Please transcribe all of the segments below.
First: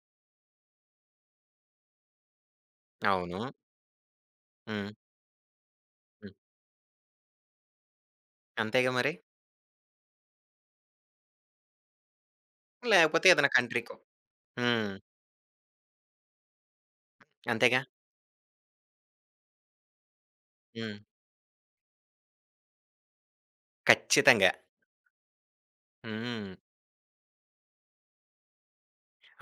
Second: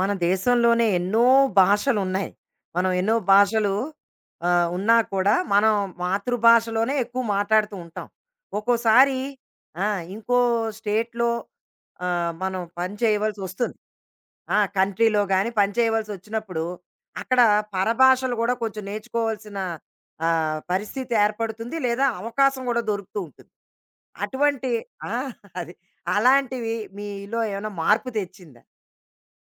మన దేశంలోనే ఎన్నో భాషలున్నాయి. మనం ఎన్నో అవును. భాషలు హ్మ్. ఉన్నా కూడా మనం హ్మ్. మాతృభాషలోనే ఎక్కువ మాట్లాడుతూ ఉంటాం. అంతేగా మరి. ఒక్కోసారి ఆ! ఇంకో స్టేట్‌లో మనం పని లేకపోతే ఏదైనా చేయవలసొస్తుంది. కంట్రీకో. ఆ! హ్మ్. కంట్రీలో గాని పని చేయవలసొచ్చినప్పుడు అక్కడ అంతేగా. పరభాషలు కూడా కొంచెం నేర్చుకోవాల్సిన హ్మ్. పరిస్థితి ఏర్పడుతుంది. లేదా అవకాశం కూడా దొరుకుతూ ఉంటుంది. ఖచ్చితంగా. అటువంటి ఆ! అది. హ్మ్. అలాంటివి మీలో ఏమైనా మార్పు తెచ్చిందా?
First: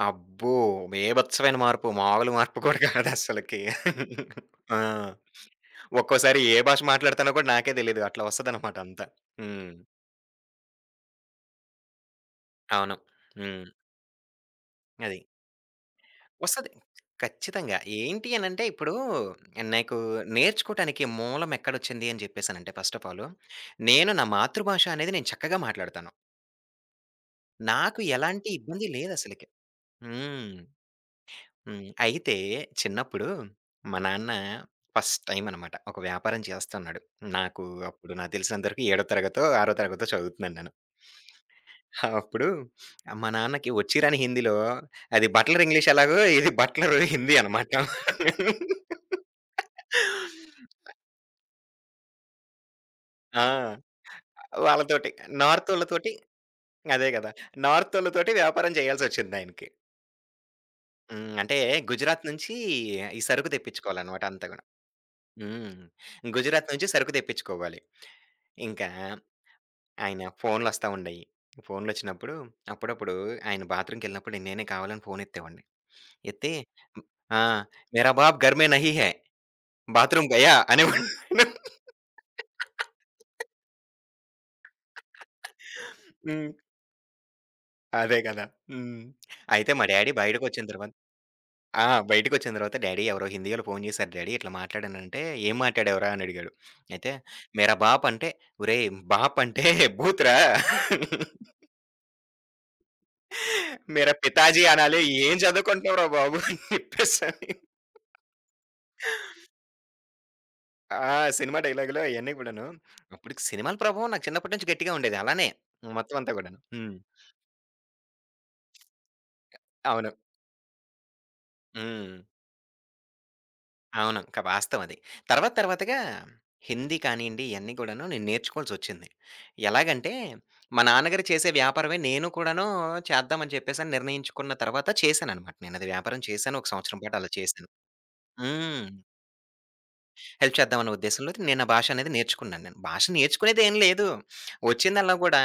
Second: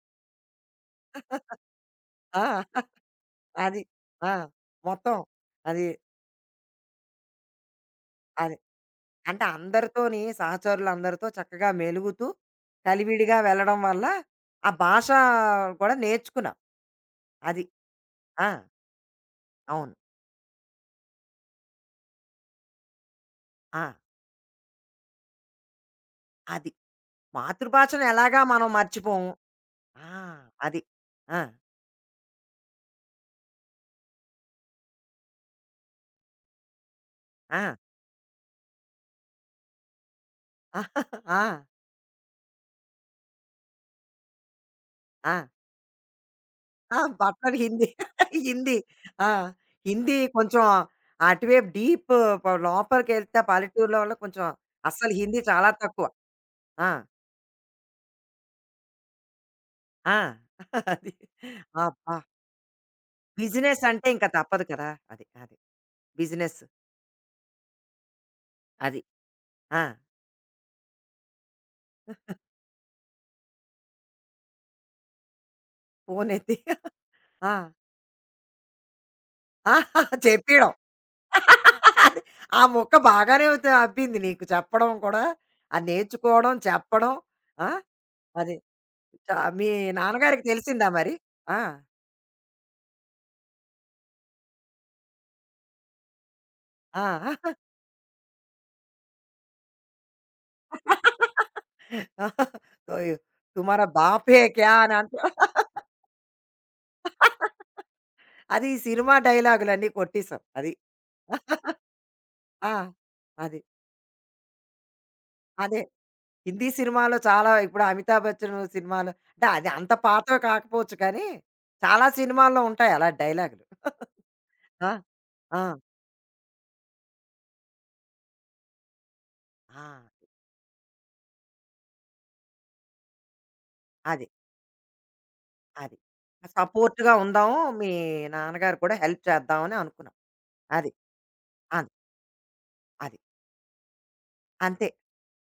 అబ్బో! బీభత్సమైన మార్పు. మామూలు ఆ! మార్పు కూడా కాదస్సలకి. అది. ఆ! ఆ! మొత్తం అది. ఒక్కోసారి ఏ భాష మాట్లాడుతానో కూడా నాకే తెలీదు. అట్లా అది. వస్తదనమాట అంతా. అంటే హ్మ్. అందరితోని సహచరులందరితో చక్కగా మెలుగుతూ, అవును. కలివిడిగా హ్మ్. వెళ్ళడం వల్ల ఆ భాష అది. కూడా నేర్చుకున్నావు. వస్తది. అది. ఖచ్చితంగా. ఏంటి ఆ! అనంటే ఇప్పుడు అవును. నాకు నేర్చుకోవటానికి మూలం ఎక్కడొచ్చింది అని చెప్పేసనంటే ఫస్ట్ ఆఫ్ ఆల్, ఆ! నేను నా మాతృభాష అనేది నేను చక్కగా మాట్లాడతాను. అది. నాకు మాతృభాషను ఎలాగా ఎలాంటి మనం ఇబ్బంది మర్చిపోము. లేదసలకి. ఆ! హ్మ్. అది. ఆ! హ్మ్. అయితే చిన్నప్పుడు మా నాన్న ఫస్ట్ టైమ్ అనమాట ఒక వ్యాపారం చేస్తన్నాడు. నాకు ఆ! అప్పుడు నాకు తెలిసినంత వరకు ఏడో తరగతో, ఆరో తరగతో చదువుతున్నాను నేను. ఆ! అప్పుడు మా నాన్నకి వచ్చి రాని హిందీలో, అది ఆ! బట్లర్ ఇంగ్లీష్ ఎలాగో ఇది బట్లర్ ఆ! హిందీ బట్టలు అనమాట. హిందీ. హిందీ. ఆ! హిందీ కొంచెం అటువైపు డీప్ ప లోపలికెళ్తే ఆ! పల్లెటూరులో వాళ్ళు కొంచెం వాళ్ళతోటి, అస్సలు హిందీ చాలా తక్కువ. నార్తోళ్ళతోటి, ఆ! అదే గదా! నార్తోళ్ళతోటి వ్యాపారం చేయాల్సొచ్చిందాయనకి. ఆ! అది. హ్మ్. అంటే అబ్బా! గుజరాత్ నుంచి ఈ సరుకు బిజినెస్ అంటే తెప్పించుకోవాలనమాట ఇంక అంతా తప్పదు గూడా. కదా! అది. అది. హ్మ్. బిజినెస్. గుజరాత్ నుంచి సరుకు తెప్పించుకోవాలి. ఇంకా అది. ఆ! ఆయన ఫోన్‌లొస్తా ఉండేయి. ఫోన్‌లొచ్చినప్పుడు అప్పుడప్పుడు ఆయన బాత్రూమ్‌కెళ్ళినప్పుడు నేనే కావాలని ఫోన్ ఎత్తేవాడిని. ఎత్తి ఫోనెత్తి ఆ! ఆ! "మేరా బాప్ ఘర్ మే నహీ హై. ఆ! బాత్రూమ్ గయా" చెప్పేయడం. అనేవాడిని. అది. ఆ ముక్క బాగానే త అబ్బింది నీకు చెప్పడం కూడా. అది హ్మ్. నేర్చుకోవడం, చెప్పడం. ఆ! అదే కదా! అది. హ్మ్. చ మీ అయితే మా డ్యాడీ నాన్నగారికి బయటకొచ్చిన తెలిసిందా తర్వాత, మరి? ఆ! ఆ! బయటికొచ్చిన తర్వాత డ్యాడీ ఎవరో హిందీ‌యోళ్ళు ఫోను చేసారు డ్యాడీ ఇట్లా మాట్లాడానంటే, "ఏం మాట్లాడావురా?" అని అడిగాడు. ఆ! అయితే "మేరా బాప్" అంటే, "ఒరేయ్! బాప్ అంటే భూత్ రా! తోయ్ తుమారా మేరా బాప్ హే పితాజీ క్యా అని అనాలి. అంటూ ఏం చదువుకుంటున్నావురా బాబు" అని చెప్పేసని. అది ఈ సినిమా డైలాగులన్నీ కొట్టేసాం. అది. ఆ! సినిమా డైలాగులు అయన్నీ కూడాను. ఆ! అప్పటికి అది. సినిమాల ప్రభావం నాకు చిన్నప్పటి నుంచి గట్టిగా ఉండేది. అలానే అదే. మొత్తం అంతా కూడాను. హిందీ హ్మ్. సినిమాలో చాలా ఇప్పుడు అమితాబ్ బచ్చన్ సినిమాలో అంటే అది అంత అవును. పాతవి కాకపోవచ్చు కానీ, చాలా హ్మ్. సినిమాల్లో ఉంటాయి అలాంటి డైలాగులు. అవును. వాస్తవం ఆ! అది. తర్వాత ఆ! తర్వాతగా హిందీ కానియండి, ఇయన్నీ కూడాను నేను నేర్చుకోవాల్సొచ్చింది. ఆ! ఎలాగంటే, మా నాన్నగారు చేసే వ్యాపారమే నేను కూడాను చేద్దామని చెప్పేసని అది. నిర్ణయించుకున్న తర్వాత చేశాననమాట. నేనది అది. వ్యాపారం చేశాను. ఒక సంవత్సరం సపోర్ట్‌గా పాటు అలా ఉందాము. చేశాను. మీ నాన్నగారు హ్మ్. కూడా హెల్ప్ చేద్దామని అనుకున్నాం. హెల్ప్ అది. చేద్దామన్న ఉద్దేశంలో నేను ఆ భాష అది. అనేది నేర్చుకున్నాను నేను. భాష అది. నేర్చుకునేదేం లేదు. అంతే. వచ్చిందల్లా గూడా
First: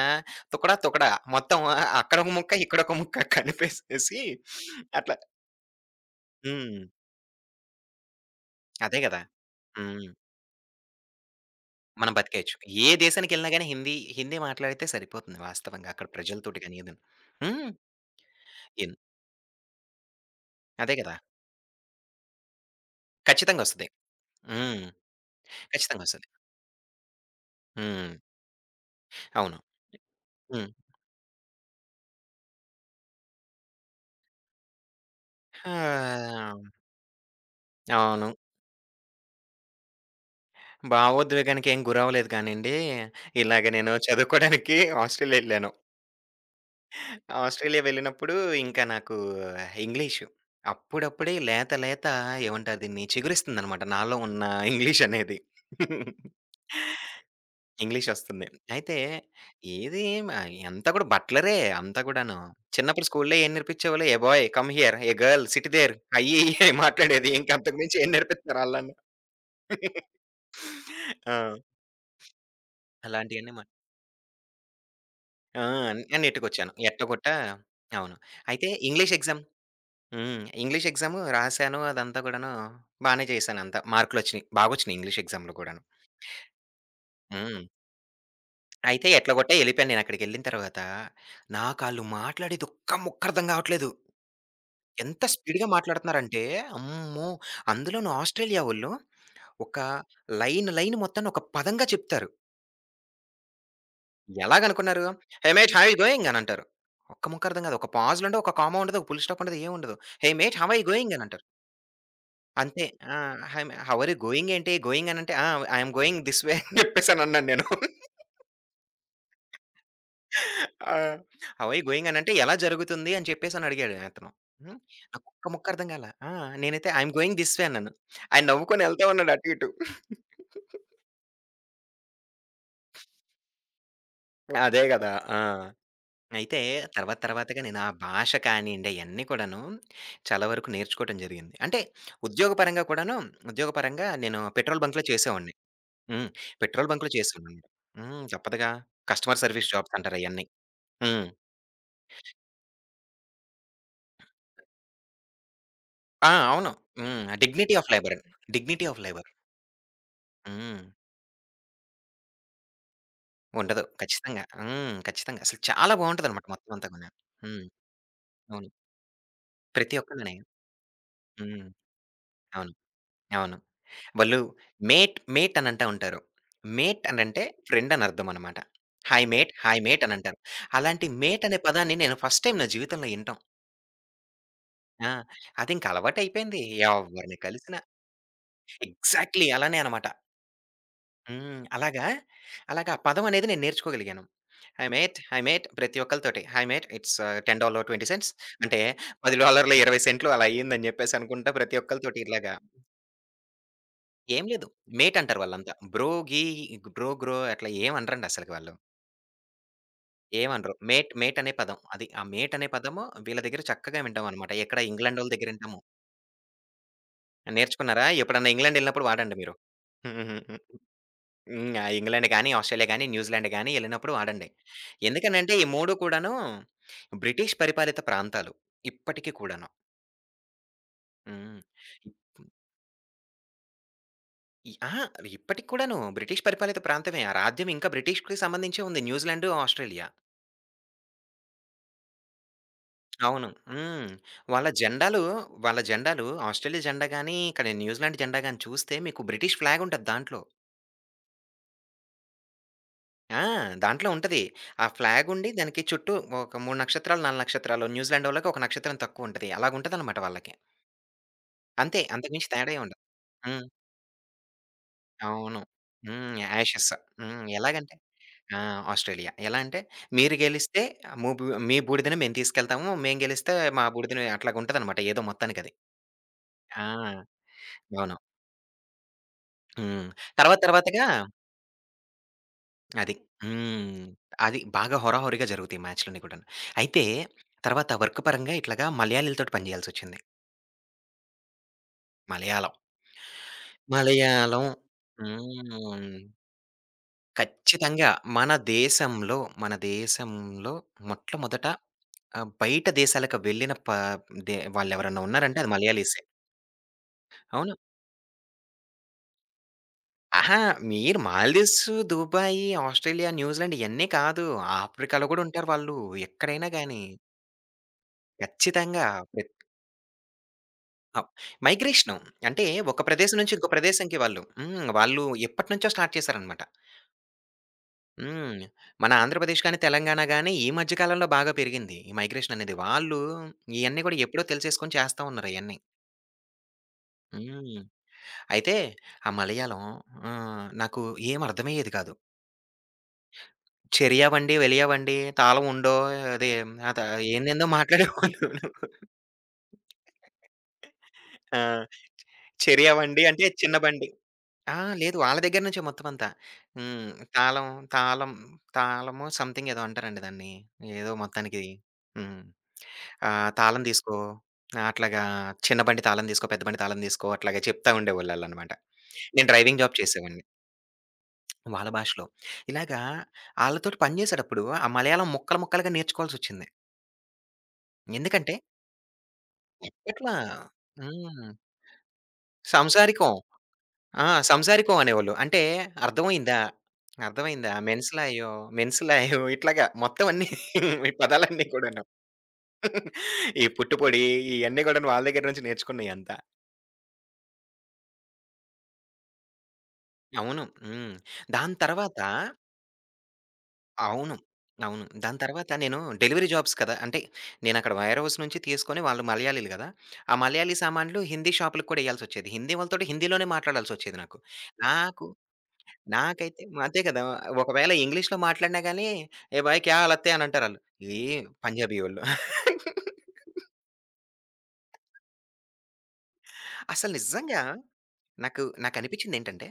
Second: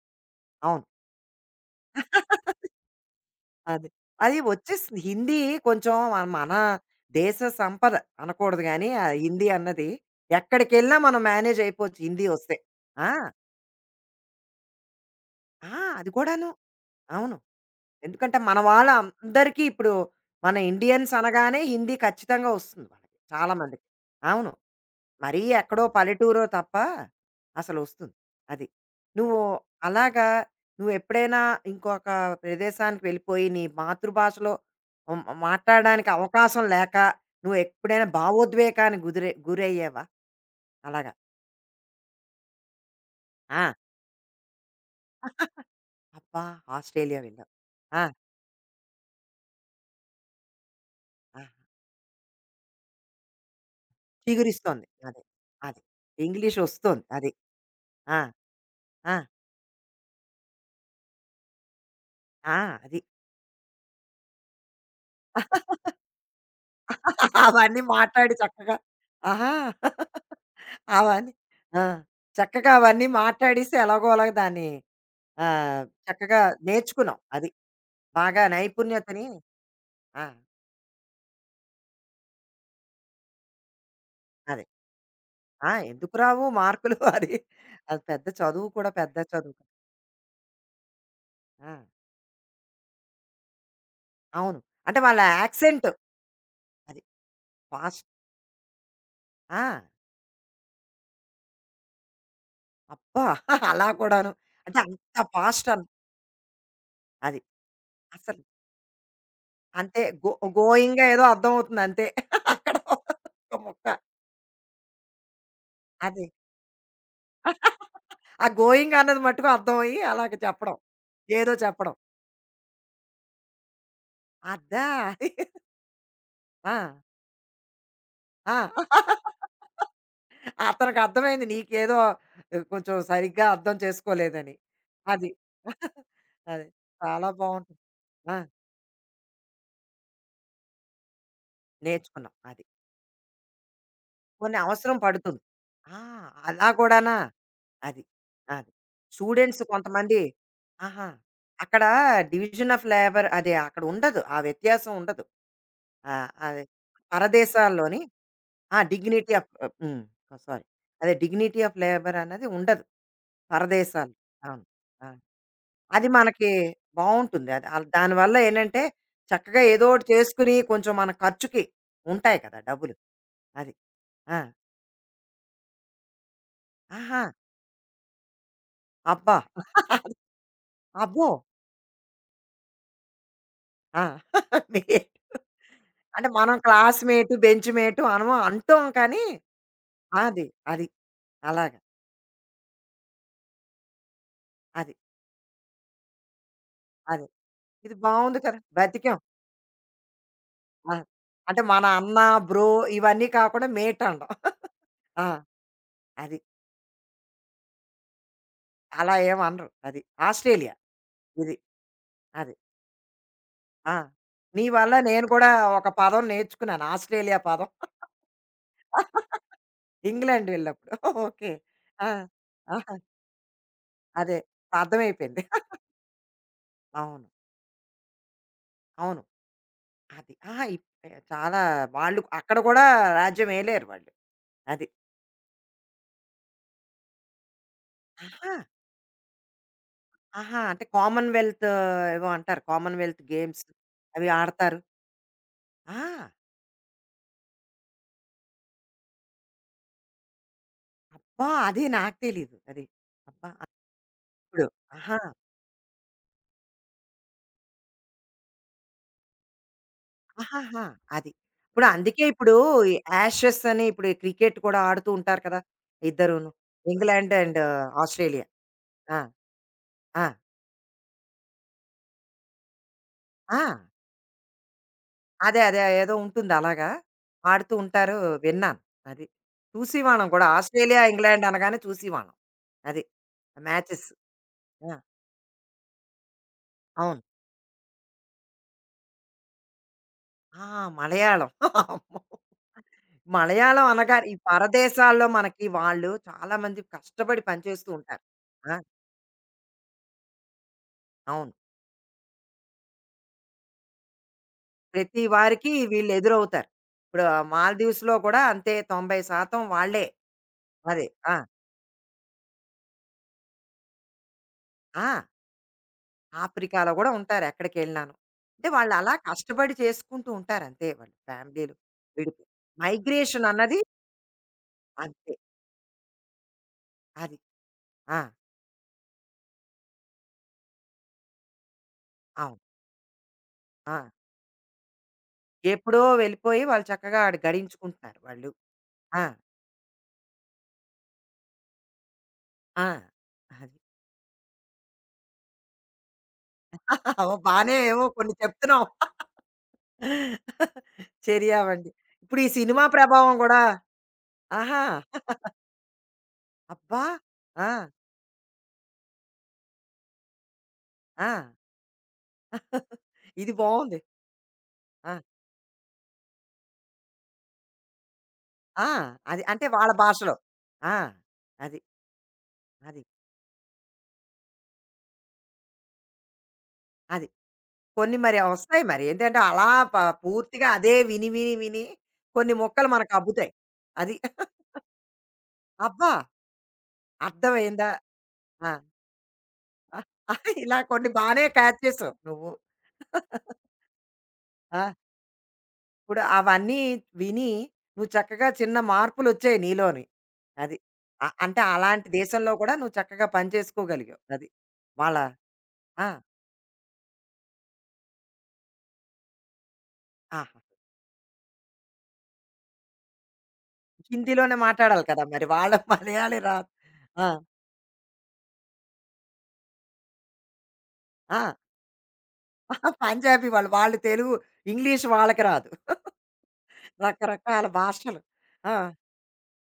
తుకడా అవును. తుకడా మొత్తం అక్కడ ఒక ముక్క, ఇక్కడ ఒక ముక్క అది. కలిపేసేసి అది వచ్చేసింది. అట్లా. హిందీ కొంచెం మన మన హ్మ్. దేశ సంపద అనకూడదు గానీ, అదే ఆ గదా! హిందీ అన్నది హ్మ్. ఎక్కడికెళ్ళినా మనం మేనేజ్ అయిపోవచ్చు మనం హిందీ వస్తే. బతికేయొచ్చు. ఏ ఆ! దేశానికెళ్ళినా గాని హిందీ, హిందీ మాట్లాడితే సరిపోతుంది ఆ! వాస్తవంగా. అక్కడ అది కూడాను. ప్రజలతోటి గాని ఏదైనా. అవును. హ్మ్. ఎందుకంటే మన వాళ్ళ ఎన్ అందరికీ ఇప్పుడు మన అదే ఇండియన్స్ కదా! అనగానే హిందీ ఖచ్చితంగా వస్తుంది వాళ్ళకి. చాలా ఖచ్చితంగా మందికి. ఒస్తది. అవును. హ్మ్. మరీ ఎక్కడో ఖచ్చితంగా ఒస్తది. పల్లెటూరో తప్ప హ్మ్. అసలొస్తుంది. అది. నువ్వు అవును. అలాగా హ్మ్. నువ్వెప్పుడైనా ఇంకొక ప్రదేశానికి వెళ్ళిపోయి నీ మాతృభాషలో మాట్లాడడానికి ఆ! అవకాశం లేక నువ్వెప్పుడైనా అవును. భావోద్వేగానికి గుదిరే గురయ్యావా? అలాగా. భావోద్వేగానికి ఏం గురవ్వలేదు కానండి. ఆ! ఇలాగ నేను చదువుకోడానికి ఆస్ట్రేలియా ఎళ్ళాను. అబ్బా! ఆస్ట్రేలియా వెళ్ళావు. ఆస్ట్రేలియా ఆ! వెళ్ళినప్పుడు ఇంకా నాకు ఇంగ్లీషు అప్పుడప్పుడే లేత లేత ఏమంటారు దీన్ని చిగురిస్తుందనమాట నాలో ఉన్న చిగురిస్తోంది. ఇంగ్లీష్ అదే. అనేది. అది. ఇంగ్లీష్ ఒస్తోంది. అది. ఆ! ఇంగ్లీషొస్తుంది. అయితే ఆ! ఏది, ఆహ్, అంతా కూడా బట్లరే అంతా గూడాను. ఆ! అది. చిన్నప్పుడు స్కూల్‌లో ఏం నేర్పించేవాళ్ళు? A boy! Come here. A girl! Sit there. అయ్యి ఇయ్యి మాట్లాడేది. ఇంక అంతకు అవన్నీ మించి ఏం మాట్లాడి నేర్పిత్తున్నారు చక్కగా ఆళ్ళని. ఆహా! అవన్నీ ఆ! ఆ! చక్కగా అవన్నీ అలాంటియన్నీ మా, మాట్లాడేసి ఎలాగోలాగ దాన్ని ఆ! నేను చక్కగా నెట్టుకొచ్చాను. నేర్చుకున్నాం. అది. అవును. బాగా అయితే ఇంగ్లీష్ నైపుణ్యతని ఎగ్జామ్. ఆ! హ్మ్. ఇంగ్లీష్ ఎగ్జాము రాసాను అదంతా గూడాను బానే చేశానంతా. మార్కులొచ్చినియి. అదే. బాగొచ్చినియి ఇంగ్లీష్ ఎగ్జామ్‌లో ఆ! గూడాను. ఎందుకు రావు మార్కులు అది. హ్మ్. అది పెద్ద చదువు కూడా అయితే పెద్ద ఎట్లా చదువు. గొట్టా కాదు. ఎళ్ళిపోయాను నేనక్కడికెళ్ళిన తర్వాత ఆ! నాకాళ్ళు మాట్లాడేదొక్క ముక్క అర్థం గావట్లేదు. అవును. అంటే వాళ్ళ ఎంత స్పీడ్‌గా యాక్సెంట్ మాట్లాడుతున్నారంటే, అది. అమ్మో! పాస్ట్ అందులోను ఆస్ట్రేలియా వోళ్ళు ఒక ఆ! లైన్, లైన్ మొత్తాన్ని ఒక పదంగా చెప్తారు. అబ్బా! అలా కూడాను. అంటే ఎలాగనుకున్నారు? అంత "hey past mate how an are you going" అని అంటారు. ఒక్క అది. ముక్క అర్థం కాదు. ఒక పాజ్‌లు అసలు ఉండవు, ఒక కామా ఉండదు, ఒక ఫుల్ స్టాప్ ఉండదు, ఏమి ఉండదు. అంతే go "hey mate how are you గోయింగా గోయింగ్" ఏదో అని అంటారు. అర్థమవుతుంది అంతే. అక్కడ అంతే. ఆ! ఒక హై ముక్క. హౌ ఆర్ యూ గోయింగ్ ఏంటి? గోయింగ్ అని అంటే, "ఆ! ఐ యామ్ గోయింగ్ అది. దిస్ వే" అని చెప్పేసి అని అన్నాను నేను. ఆ గోయింగ్ అన్నది మట్టుకు అర్థమయ్యి అలాగ చెప్పడం. ఆ! ఏదో "హౌ ఆర్ యూ చెప్పడం. గోయింగ్" అని అంటే, ఎలా జరుగుతుంది అని చెప్పేసి అని అడిగాడు అతను. హ్మ్. అద్దా! నాకు అది. ఒక్క ముక్క అర్థం కాలా. ఆ! ఆ! నేనైతే, "I am going this way" అన్నాను. ఆయన ఆ! నవ్వుకొని ఎళ్తా ఉన్నాడు అటు, ఇటు. అతనికి అర్థమైంది నీకేదో కొంచెం సరిగ్గా అర్థం చేసుకోలేదని. అదే గదా! అది. ఆ! అయితే అది. తర్వాత చాలా తర్వాతగా బావుంటుంది. నేను ఆ భాష ఆ! కానియండి అయన్నీ కూడాను చాలా వరకు నేర్చుకోవటం జరిగింది. అంటే నేర్చుకున్నాం. అది. ఉద్యోగపరంగా కూడాను, ఉద్యోగపరంగా నేను కొన్ని పెట్రోల్ అవసరం బంక్‌లో పడుతుంది. చేసేవాడిని. ఆ! హ్మ్. అలా పెట్రోల్ బంక్‌లో కూడానా? చేశాననమాట. అది. హ్మ్. తప్పదుగా. అది. కస్టమర్ స్టూడెంట్స్ సర్విస్ జాబ్స్ అంటారు కొంతమంది అయన్నీ. ఆహా! హ్మ్. అక్కడ డివిజన్ ఆఫ్ లేబర్ అదే అక్కడ ఉండదు. ఆ వ్యత్యాసం ఉండదు. ఆ! అది అవును. హ్మ్. డిగ్నిటీ ఆఫ్ పరదేశాల్లోని లేబర్. ఆ! Dignity of labour. Dignity of హ్మ్. సారీ. హ్మ్. అదే డిగ్నిటీ ఆఫ్ లేబర్ అనేది ఉండదు ఉండదు. పరదేశాల్లో. ఖచ్చితంగా. అవును. హ్మ్. ఆ! ఖచ్చితంగా. అసలు చాలా అది బావుంటదనమాట మనకి మొత్తం అంతా గూడా. బావుంటుంది. హ్మ్. అది ఆల్ దానివల్ల అవును. ఏంటంటే చక్కగా ఏదో ప్రతి ఒకటి ఒక్కళ్ళని. చేసుకుని కొంచెం మన ఖర్చుకి హ్మ్. ఉంటాయి కదా! అవును. డబ్బులు. అవును. అది. ఆ! వాళ్ళు మేట్, మేట్ అనంటా ఉంటారు. మేట్ ఆహా! అనంటే ఫ్రెండ్ అని అర్థం అనమాట. హాయ్ అబ్బా! మేట్, హాయ్ మేట్ అనంటారు. అలాంటి అబ్బో! మేట్ అనే పదాన్ని నేను ఫస్ట్ టైమ్ నా జీవితంలో ఇనటం. ఆ! మీ ఆ! అదింక అంటే మనం అలవాటయిపోయింది. క్లాస్‌మేటు, ఎవరిని కలిసినా బెంచ్‌మేటు అనము అంటాం కానీ ఎగ్జాక్ట్‌లీ అలానే అనమాట. అది. అది. హ్మ్. అలాగా. అలాగా, అలాగా ఆ పదం అనేది నేను నేర్చుకోగలిగాను. హాయ్ అది. మేట్, హాయ్ మేట్ ప్రతి ఒక్కళ్ళతోటి. హాయ్ మేట్ ఇట్స్ అది. ఇది $10.20 బావుంది కదా! అంటే బతికాం. $10, $20 అలా అయ్యిందని ఆ! చెప్పేసి అనుకుంటా అంటే ప్రతి మన అన్న, ఒక్కళ్ళతోటి ఇలాగా బ్రో ఇవన్నీ కాకుండా మేట్ అనడం. ఏం లేదు. మేట్ ఆ! అంటారు వాళ్ళంతా. బ్రో, అది. గీ, బ్రో, గ్రో అట్లా ఏమి అనరండి అసలకి వాళ్ళు. అలా ఏమనరు. అది. ఆస్ట్రేలియా. ఏమనరు. మేట్ మేట్ అనే ఇది. పదం అది. ఆ అది. మేట్ అనే పదము వీళ్ళ దగ్గర ఆ! చక్కగా వింటామనమాట. నీ ఎక్కడ వల్ల నేను ఇంగ్లాండోళ్ళ కూడా దగ్గర వింటాము. ఒక పదం నేర్చుకున్నాను. ఆస్ట్రేలియా పదం. నేర్చుకున్నారా? ఎప్పుడన్నా ఇంగ్లాండ్ ఎళ్ళినప్పుడు వాడండి మీరు. హుహు. ఇంగ్లాండ్ వెళ్ళినప్పుడు. ఓకే. హ్మ్. ఆ ఆ! ఇంగ్లాండ్ గాని, ఆస్ట్రేలియా గాని, న్యూజిలాండ్ గాని ఎళ్ళినప్పుడు అదే. వాడండి. అర్థమైపోయింది. ఎందుకనంటే ఈ 3 కూడాను అవును. బ్రిటిష్ పరిపాలిత ప్రాంతాలు. అవును. ఇప్పటికి కూడాను. అది. ఆహా! ఇప్ హ్మ్. చాలా ఇప్ వాళ్ళు అక్కడ కూడా రాజ్యం ఏలారు వాళ్ళు. ఇ అది. అహా! ఇప్పటికి కూడాను బ్రిటిష్ పరిపాలిత ప్రాంతమే. ఆ రాజ్యం ఇంకా బ్రిటిష్‌కి ఆహా! సంబంధించే ఉంది న్యూజిలాండ్, ఆస్ట్రేలియా. ఆహా! అంటే కామన్‌వెల్త్ ఏవో అంటారు. కామన్‌వెల్త్ అవును. గేమ్స్ హ్మ్. అవి వాళ్ళ ఆడతారు. జెండాలు వాళ్ళ జెండాలు ఆ! ఆస్ట్రేలియా జెండా గాని, ఇక్కడ న్యూజిలాండ్ జెండా గాని చూస్తే మీకు బ్రిటిష్ ఫ్లాగ్ ఉంటది దాంట్లో. అబ్బా! అది నాకు తెలీదు. అది. ఆ! అబ్బా! దాంట్లో ఉంటది. ఇప్పుడు ఆ ఆహా! ఫ్లాగ్ ఉండి దానికి చుట్టూ ఒక 3 నక్షత్రాలు, 4 నక్షత్రాలు న్యూజిలాండ్ వాళ్ళకి ఒక నక్షత్రం తక్కువ ఉంటది. అలాగుంటదనమాట వాళ్ళకి. ఆహాహా! అది. ఇప్పుడు అంతే అందుకే అంతకు మించి ఇప్పుడు తేడా ఏం ఈ ఉండదు. యాషెస్ హ్మ్. అని ఇప్పుడు క్రికెట్ కూడా ఆడుతూ ఉంటారు కదా! అవును. హ్మ్. ఇద్దరూను. యాషెస్. ఇంగ్లాండ్ హ్మ్. అండ్ ఎలాగంటే ఆస్ట్రేలియా. ఆ! ఆ! ఆస్ట్రేలియా. ఎలా అంటే ఆ! మీరు గెలిస్తే ము బు మీ బూడిదని మేము తీసుకెళ్తాము. మేము గెలిస్తే ఆ! మా బూడిదని అట్లాగుంటదనమాట ఏదో అదే. మొత్తానికది. అదే. ఏదో ఉంటుంది అలాగా. ఆ! ఆడుతూ ఉంటారు అవును. విన్నాను. అది. హ్మ్. చూసేవాళ్ళం కూడా. తర్వాత ఆస్ట్రేలియా, తర్వాతగా ఇంగ్లాండ్ అనగానే చూసేవాళ్ళం. అది. అది. హ్మ్. మ్యాచెస్. అది ఆ! బాగా హోరాహోరీగా జరుగుతాయి మ్యాచ్‌లన్నీ కూడాను. అయితే అవును. తర్వాత వర్క్ పరంగా ఇట్లాగా మలయాళీలతోటి పని చేయాల్సొచ్చింది. ఆ! మలయాళం. అమ్మో! మలయాళం. మలయాళం అనగా ఈ మలయాళం. పరదేశాల్లో మనకి వాళ్ళు హ్మ్. చాలా మంది కష్టపడి పనిచేస్తూ ఖచ్చితంగా ఉంటారు. మన ఆ! దేశంలో, మన దేశంలో అవును. మొట్టమొదట ఆహ్, బయట దేశాలకు వెళ్ళిన దే వాళ్ళెవరన్నా ప్రతి ఉన్నారంటే వారికి అది వీళ్ళు మలయాళీసే. ఎదురవుతారు. ఇప్పుడు అవును. మాల్దీవ్స్‌లో కూడా అంతే 90% వాళ్ళే. అహా! అది. మీరు ఆ! మాల్దీవ్స్, దుబాయి, ఆస్ట్రేలియా, న్యూజిలాండ్ ఇయన్నీ కాదు. ఆ! ఆఫ్రికాలో గూడా ఉంటారు వాళ్ళు. ఎక్కడైనా ఆఫ్రికాలో గాని. గూడా ఉంటారు ఎక్కడికెళ్ళినాను. అంటే ఖచ్చితంగా. వాళ్ళలా పెత్ కష్టపడి చేసుకుంటూ ఉంటారు అంతే వాళ్ళు అప్ ఫ్యామిలీలు మైగ్రేషను. విడిపోయి. అంటే ఒక ప్రదేశం మైగ్రేషన్ నుంచి ఇంకో అన్నది ప్రదేశంకి వాళ్ళు. హ్మ్. వాళ్ళు అంతే. ఎప్పటినుంచో స్టార్ట్ చేశారనమాట. అది. ఆ! హ్మ్. మన ఆంధ్రప్రదేశ్ గాని, తెలంగాణ గాని ఈ మధ్య కాలంలో బాగా పెరిగింది. ఈ మైగ్రేషన్ అవును. అనేది. వాళ్ళు ఆ! ఇయన్నీ కూడా ఎప్పుడో తెలిసేసుకొని చేస్తా ఉన్నారు అయన్నీ. ఎప్పుడో వెళ్ళిపోయి వాళ్ళు చక్కగా ఆడ హ్మ్. గడించుకుంటున్నారు వాళ్ళు. అయితే ఆ! ఆ మలయాళం ఆహ్, నాకు ఏం అర్థమయ్యేది కాదు. ఆ! అది. చెరియావండి, వెలియావండి, తాళం ఉండో అదే అత ఓహ్! ఏందేందో బానే ఏవో కొన్ని మాట్లాడేవాళ్ళు. చెప్తున్నావు. ఆ! చెరియావండి. ఇప్పుడు ఈ సినిమా చెరియావండి ప్రభావం అంటే గూడా చిన్న బండి. ఆ! ఆహా! లేదు. ఆళ్ళ దగ్గర నుంచే మొత్తమంతా. అబ్బా! హ్మ్. తాళం, ఆ! తాళం, తాళము సంథింగ్ ఏదో అంటారండి దాన్ని. ఏదో ఆ! మొత్తానికి. హ్మ్. ఆహ్, ఇది తాళం బావుంది. తీసుకో, ఆ! అట్లాగా చిన్న బండి తాళం తీసుకో, పెద్ద బండి తాళం తీసుకో అట్లాగా చెప్తా ఉండేవాళ్ళు ఆళ్ళనమాట. ఆ! అది. నేను అంటే డ్రైవింగ్ వాళ్ళ జాబ్ భాషలో. చేసేవాడిని ఆ! అది. వాళ్ళ భాషలో. ఇలాగా అది. ఆళ్ళతోటి పని చేసేటప్పుడు ఆ మలయాళం ముక్కలు, ముక్కలుగా నేర్చుకోవాల్సొచ్చింది. అది. కొన్ని మరి ఎందుకంటే వస్తాయి మరి. ఏంటంటే అలా ప అప్పట్లా. పూర్తిగా అదే విని, హ్మ్. విని, విని కొన్ని ముక్కలు మనకు సంసారికం. అబ్బుతాయి. అది. ఆ! సంసారికో అనేవాళ్ళు. అంటే అబ్బా! అర్థమైందా? అర్థమైందా? అర్థమైందా? మెన్స్‌లాయో, ఆ! మెన్స్‌లాయో ఇట్లాగా ఆ, మొత్తం ఆ, అన్నీ ఇలా కొన్ని ఈ బానే పదాలన్నీ క్యాచ్ కూడాను. చేసావు నువ్వు. ఈ పుట్టుపొడి ఇయన్నీ ఆ! కూడాను వాళ్ళ దగ్గర నుంచి ఇప్పుడు నేర్చుకున్నయంతా. అవన్నీ విని నువ్వు చక్కగా చిన్న మార్పులొచ్చాయి నీలోని. అవును. అది. హ్మ్. అ అంటే దాని అలాంటి తర్వాత దేశంలో కూడా నువ్వు చక్కగా పని చేసుకోగలిగావు. అవును. అది. అవును. వాళ్ళ దాని తర్వాత నేను ఆ! డెలివరీ జాబ్స్ కదా! అంటే నేనక్కడ వైర్ హౌస్ నుంచి తీసుకొని వాళ్ళు మలయాళీలు గదా! ఆ ఆహా! మలయాళీ సామాన్లు హిందీ షాపులకి కూడా ఎయ్యాల్సొచ్చేది. హిందీ వాళ్ళతోటి హిందీలోనే మాట్లాడాల్సొచ్చేది నాకు. హిందీలోనే మాట్లాడాలి కదా! నాకు మరి వాళ్ళ మలయాళీ నాకైతే రాదు. అదే కదా! ఆ! ఒకవేళ ఇంగ్లీష్‌లో మాట్లాడినా గాని, "ఏ భాయ్ క్యా హాలత్ హై" అని అంటారాళ్ళు. ఈ ఆ! పంజాబీ వోళ్ళు. పంజాబీ వాళ్ళు. వాళ్ళు తెలుగు, ఇంగ్లీష్ వాళ్ళకి రాదు. అసలు నిజంగా రకరకాల భాషలు. ఆ! నాకనిపించిందేంటంటే,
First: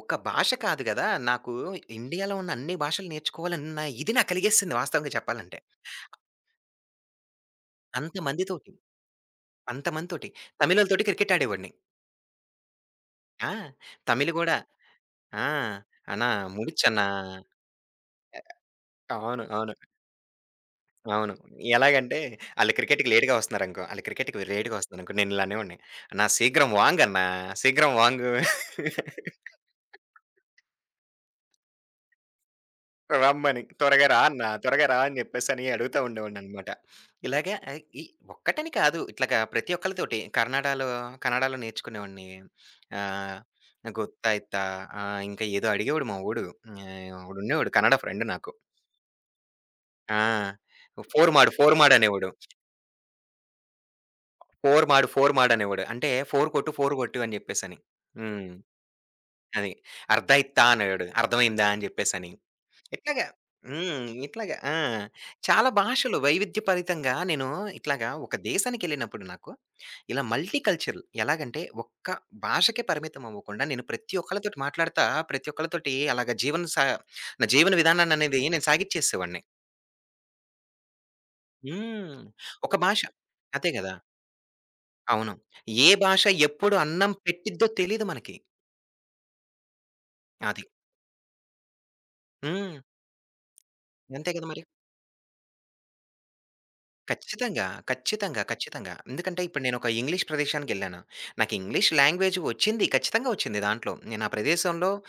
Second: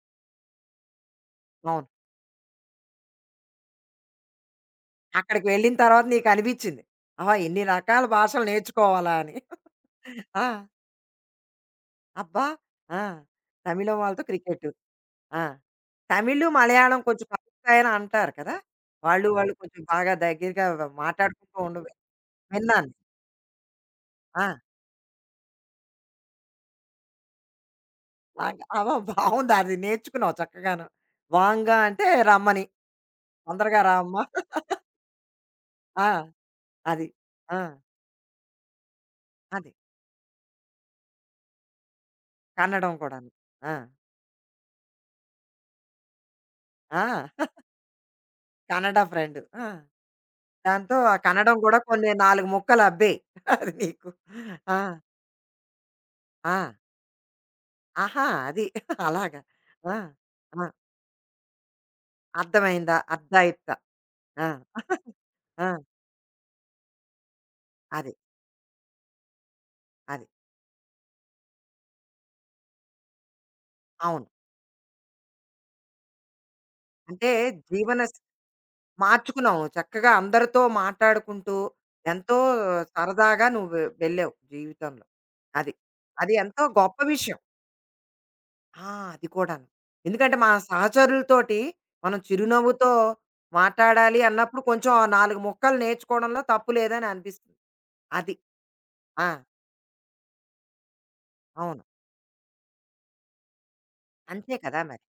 ఒక్క భాష కాదు గదా! నాకు అవును. ఇండియాలో ఉన్న అన్ని భాషలు నేర్చుకోవాలన్న ఇది నాకు కలిగేసింది వాస్తవంగా అక్కడికి చెప్పాలంటే. వెళ్ళిన తర్వాత నీకనిపిచ్చింది. ఆహా! ఇన్ని రకాల భాషలు అంతమందితోటి, నేర్చుకోవాలా అని. అంతమందితోటి. ఆ! తమిలోళ్ళతోటి క్రికెట్ ఆడేవాడిని. అబ్బా! ఆ! ఆ! తమిళం వాళ్ళతో తమిళ్ గూడా క్రికెటు. ఆ! ఆ! "అన్నా తమిళు, మలయాళం ముడిచ్చన్నా". కొంచెం కలుస్తాయని అంటారు కదా! వాళ్ళు అవును. వాళ్ళు అవును. కొంచెం బాగా దగ్గరగా అవును. మాట్లాడుకుంటూ ఉండ ఎలాగంటే విన్నాను. ఆళ్ళు క్రికెట్‌కి ఆ! లేట్‌గా వస్తున్నారనుకో నేను ఇలా అనేవాడిని. అన్నా శీఘ్రం వాంగ్ అన్నా, శీఘ్రం వాంగ్ బాగా అవ బావుంది. అది నేర్చుకున్నావు చక్కగాను. వాంగా అంటే రమ్మని. రమ్మని. తొందరగా త్వరగా రా రామ్మా. అన్నా, త్వరగా రా అని చెప్పేసని అడుగుతా ఆ! ఉండేవాడిననమాట. అది. ఇలాగే ఆ! ఆహ్, ఈ ఒక్కటని కాదు ఇట్లాగా అది. ప్రతి ఒక్కళ్ళతోటి కర్ణాటకలో కన్నడలో నేర్చుకునేవాడిని. కన్నడం కూడాను. ఆహ్, ఆ! గొత్తాయిత్తా ఆహ్, ఇంకా ఏదో అడిగేవాడు మా వోడు. ఆ! ఆహ్, ఒకడుండేవాడు కన్నడ ఫ్రెండ్ నాకు. కన్నడ ఫ్రెండు. ఆ! ఆ! దాంతో ఆ ఫోర్ మాడు, కన్నడం ఫోర్ కూడా మాడు కొన్ని అనేవాడు. 4 ముక్కలు అబ్బాయి. అది నీకు. ఆ! ఫోర్ మాడు, ఫోర్ మాడు అనేవాడు. అంటే ఆ! 4 కొట్టు, 4 కొట్టు అని చెప్పేసని. ఆహా! హ్మ్. అది. అలాగా. అది. ఆ! అర్థయిత్తా ఆ! అనడు. అర్థమైందా అని జెప్పేసని. అర్థమైందా? ఇట్లాగా. అర్థాయిత్త. హ్మ్. ఆ! ఇట్లాగా ఆ! ఆ! చాలా భాషలు వైవిధ్యభరితంగా నేను ఇట్లాగా అది. ఒక దేశానికెళ్ళినప్పుడు నాకు ఇలా అది. మల్టీ కల్చరల్ ఎలాగంటే ఒక్క భాషకే పరిమితం అవ్వకుండా నేను ప్రతి అవును. ఒక్కళ్ళతోటి మాట్లాడతా, ప్రతి ఒక్కళ్ళతోటి అలాగా జీవన సా అంటే నా జీవన జీవన స్ విధానాన్ననేది నేను సాగిచ్చేసేవాడిని. మార్చుకున్నావు. నువ్వు చక్కగా అందరితో మాట్లాడుకుంటూ హ్మ్. ఎంతో ఒక భాష సరదాగా నువ్వు అదే గదా! వెళ్ళావు జీవితంలో. అవును. అది. ఏ భాష అది ఎంతో ఎప్పుడు గొప్ప అన్నం విషయం. పెట్టిద్దో తెలీదు మనకి. ఆ! అది కూడాను. ఎందుకంటే మన అది. సహచరులతోటి మనం హ్మ్. చిరునవ్వుతో మాట్లాడాలి అంతే గదా అన్నప్పుడు మరి! కొంచెం ఆ 4 ముక్కలు నేర్చుకోవడంలో తప్పు లేదని అనిపిస్తుంది. ఖచ్చితంగా. అది. ఖచ్చితంగా. ఖచ్చితంగా. ఆ! ఎందుకంటే ఇప్పుడు నేనొక ఇంగ్లీష్ ప్రదేశానికెళ్ళాను. నాకు అవును. ఇంగ్లీష్ లాంగ్వేజ్ వచ్చింది. ఖచ్చితంగా వచ్చింది దాంట్లో. నేను ఆ అంతే కదా ప్రదేశంలో మరి.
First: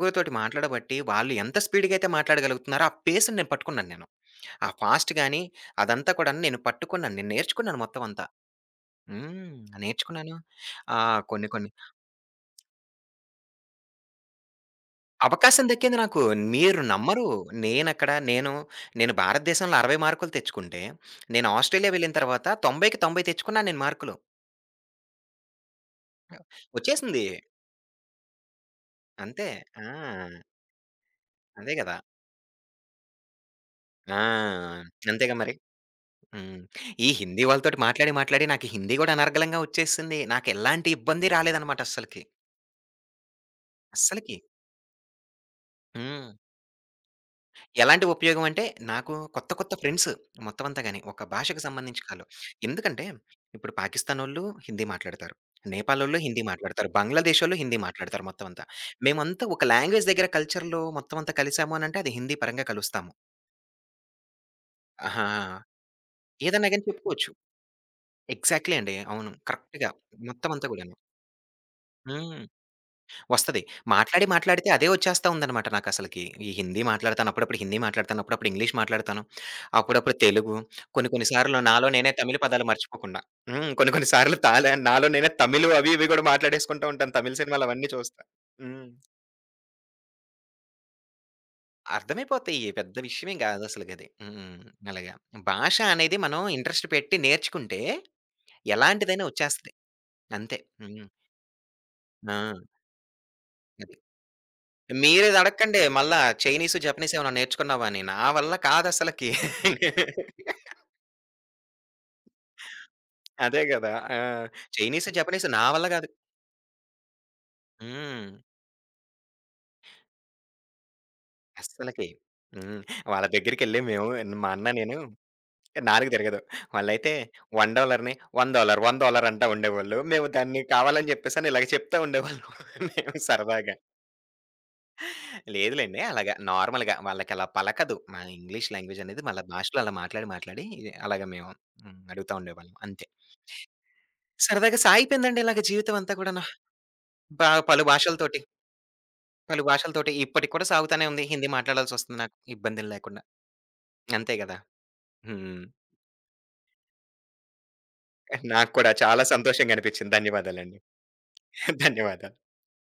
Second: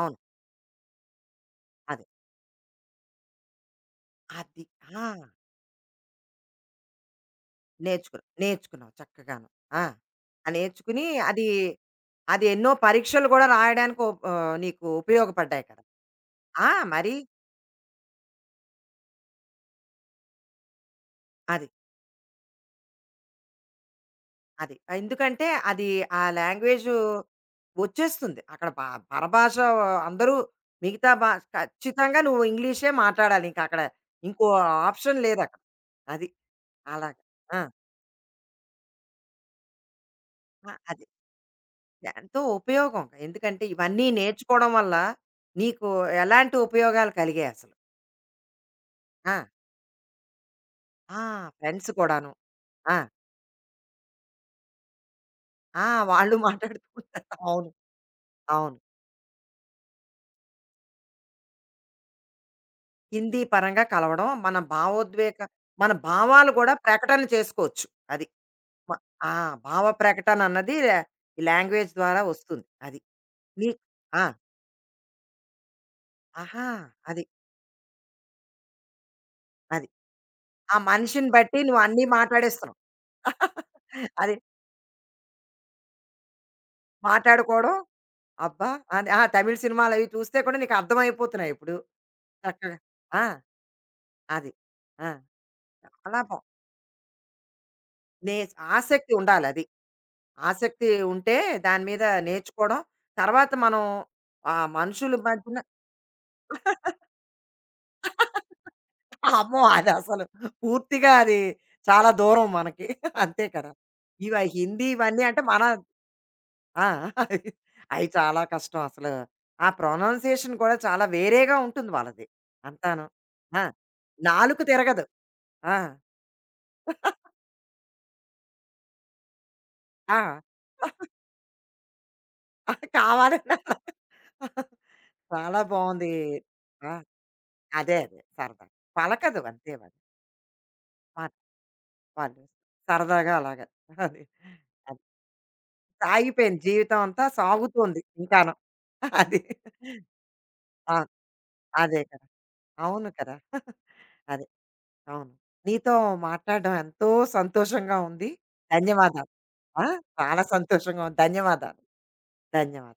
అవును. మాట్లాడబట్టి వాళ్ళు ఎంత స్పీడ్‌గా అదే. అయితే మాట్లాడగలుగుతున్నారో ఆ పేస్‌ని నేను పట్టుకున్నాను నేను. అది. ఆ ఆ! ఫాస్ట్ గాని అదంతా కూడాను నేను పట్టుకున్నాను. నేను నేర్చుకున్నాను మొత్తం నేర్చుకున్నా అంతా. నేర్చుకున్నావు చక్కగాను. హ్మ్. ఆ! నేర్చుకున్నాను. ఆ నేర్చుకుని ఆహ్, అది కొన్ని కొన్ని అది ఎన్నో పరీక్షలు కూడా రాయడానికి ఉప్ నీకు ఉపయోగపడ్డాయి అవకాశం కదా! దక్కింది నాకు. ఆ! మీరు మరి. నమ్మరు. నేనక్కడ నేను, నేను భారతదేశంలో 60 మార్కులు తెచ్చుకుంటే, నేను అది. ఆస్ట్రేలియా వెళ్ళిన తర్వాత 90కి 90 తెచ్చుకున్నాను నేను మార్కులు. అది. ఆ, ఎందుకంటే అది ఆ లాంగ్వేజు వచ్చేసింది. వచ్చేస్తుంది. అక్కడ బ అంతే. పరభాష ఆ! అందరూ మిగతా భా అదే గదా! ఖచ్చితంగా నువ్వు ఇంగ్లీషే మాట్లాడాలి ఇంకక్కడ. ఆ! ఇంకో ఆప్షన్ అంతేగా మరి. లేదక్కడ. అది. హ్మ్. ఈ అలాగా. హిందీ ఆ! వాళ్ళతోటి మాట్లాడి, మాట్లాడి నాకు హిందీ గూడా అనర్గళంగా ఒచ్చేసింది. ఆ! నాకెలాంటి అది. ఇబ్బంది రాలేదనమాట అస్సలకి. ఎంతో ఉపయోగం. ఎందుకంటే ఇవన్నీ అస్సలకి. నేర్చుకోవడం వల్ల నీకు హ్మ్. ఎలాంటి ఉపయోగాలు కలిగాయి అసలు? ఎలాంటి ఉపయోగం అంటే, నాకు ఆ! కొత్త, కొత్త ఫ్రెండ్స్ మొత్తం అంతా గాని. ఆ! ఒక భాషకు ఫ్రెండ్స్ సంబంధించి కాదు. కూడాను. ఆ! ఎందుకంటే, ఇప్పుడు పాకిస్తానోళ్ళు హిందీ మాట్లాడతారు. ఆ! నేపాలోళ్ళు వాళ్ళు హిందీ మాట్లాడతారు. మాట్లాడుకుంటారు. బంగ్లాదేశోళ్ళు అవును. హిందీ మాట్లాడతారు మొత్తం అంతా. అవును. మేమంతా ఒక లాంగ్వేజ్ దగ్గర కల్చర్‌లో మొత్తం అంతా కలిసాము అనంటే, అది హిందీ పరంగా కలుస్తాము. హిందీ పరంగా కలవడం. మన ఆహా! భావోద్వేగ మన భావాలు ఏదన్నా గూడా గాని ప్రకటన చెప్పుకోవచ్చు. చేసుకోవచ్చు. అది. ఎగ్జాక్ట్‌లీ మ అండి. అవును. ఆ! భావ కరెక్ట్‌గా. ప్రకటన మొత్తం అంతా అన్నది కూడాను. ఈ లాంగ్వేజ్ ద్వారా హ్మ్. వస్తుంది. అది. వస్తది. నీ ఆ! మాట్లాడి మాట్లాడితే అదే వచ్చేస్తా ఉందన్నమాట నాకసలకి. ఈ ఆహా! హిందీ అది. మాట్లాడతాను. అప్పుడప్పుడు హిందీ మాట్లాడతాను. అప్పుడప్పుడు ఇంగ్లీష్ మాట్లాడతాను. అది. అప్పుడప్పుడు తెలుగు. ఆ కొన్ని కొన్ని మనిషిని బట్టి సార్లు నువ్వు నాలో అన్నీ నేనే తమిళ్ పదాలు మాట్లాడేస్తున్నావు. మర్చిపోకుండా. హ్మ్. కొన్ని కొన్ని అది సార్లు నాలో నేనే తమిళ్ అవి ఇవి కూడా మాట్లాడేసుకుంటూ ఉంటాను. తమిళ్ సినిమాలు మాట్లాడుకోవడం అవన్నీ చూస్తా. అబ్బా! హ్మ్. అని ఆ! తమిళ్ సినిమాలవి చూస్తే కూడా నీకు అర్థమైపోతున్నాయి ఇప్పుడు అర్థమైపోతాయి. చక్కగా. పెద్ద ఆ! విషయమేం కాదసలకది. అది. హ్మ్. ఆ! అలాగా. భాష అనేది చాలా బా మనం ఇంట్రెస్ట్ పెట్టి నేర్చుకుంటే నే ఆసక్తి ఎలాంటిదైనా ఉండాలది. వచ్చేస్తది. అంతే. ఆసక్తి హ్మ్. ఉంటే దాని మీద ఆ! నేర్చుకోవడం. తర్వాత మనం అది. ఆ మనుషుల మీరేది మధ్యన అడక్కండి మళ్ళా చైనీసు, జపనీస్ ఏమన్నా నేర్చుకున్నావా అని. నా వల్ల కాదసలకి. అమ్మో! అదసలు పూర్తిగా అది చాలా దూరం మనకి. అంతే అదే కదా! గదా! ఆ! ఇవ హిందీ చైనీసు, ఇవన్నీ అంటే జపనీసు మన నా వల్ల గాదు. ఆ! అయి హ్మ్. చాలా కష్టం అసలు. ఆ ప్రొనౌన్సియేషన్ కూడా చాలా వేరేగా ఉంటుంది అస్సలకి. వాళ్ళది హ్మ్. అంతాను. వాళ్ళ ఆ! దగ్గరికెళ్ళి మేము మా నాలుక అన్న నేను తిరగదు. ఆ! నాలుక తిరగదు. వాళ్ళైతే $1 $1 $1 అంటా ఉండేవాళ్ళు. మేము ఆ! దాన్ని కావాలని జెప్పేసని ఇలాగ చెప్తా ఉండేవాళ్ళం. మేము కావాలని సరదాగా. చాలా లేదులెండి బావుంది. అలాగా ఆ! నార్మల్‌గా వాళ్ళకలా పలకదు. అదే అదే మన సరదా. ఇంగ్లీష్ లాంగ్వేజ్ అనేది పలకదు వాళ్ళ అంతే భాషలో వాళ్ళు. అలా మాట్లాడి, మాట్లాడి అలాగ వాళ్ళు మేము. హ్మ్. అడుగుతా వాళ్ళు ఉండేవాళ్ళం అంతే. సరదాగా అలాగా. అది. సరదాగా అది. సాగిపోయిందండి ఇలాగ జీవితం అంతా కూడాను. సాగిపోయింది జీవితం అంతా పలు సాగుతోంది భాషలతోటి, ఇంకాను. అది. పలు భాషలతోటి ఇప్పటికి కూడా ఆ! సాగుతానే ఉంది. హిందీ అదే మాట్లాడాల్సొస్తుంది కదా! నాకు ఇబ్బందులు అవును లేకుండా. కదా! అంతే అదే. గదా! అవును. హ్మ్. నీతో మాట్లాడడం ఎంతో సంతోషంగా ఉంది. నాకు కూడా చాలా ధన్యవాదాలు. సంతోషంగా ఆ! అనిపించింది. చాలా ధన్యవాదాలండి. సంతోషంగా ఉంది. ధన్యవాదాలు. ధన్యవాదాలు. ధన్యవాదాలు.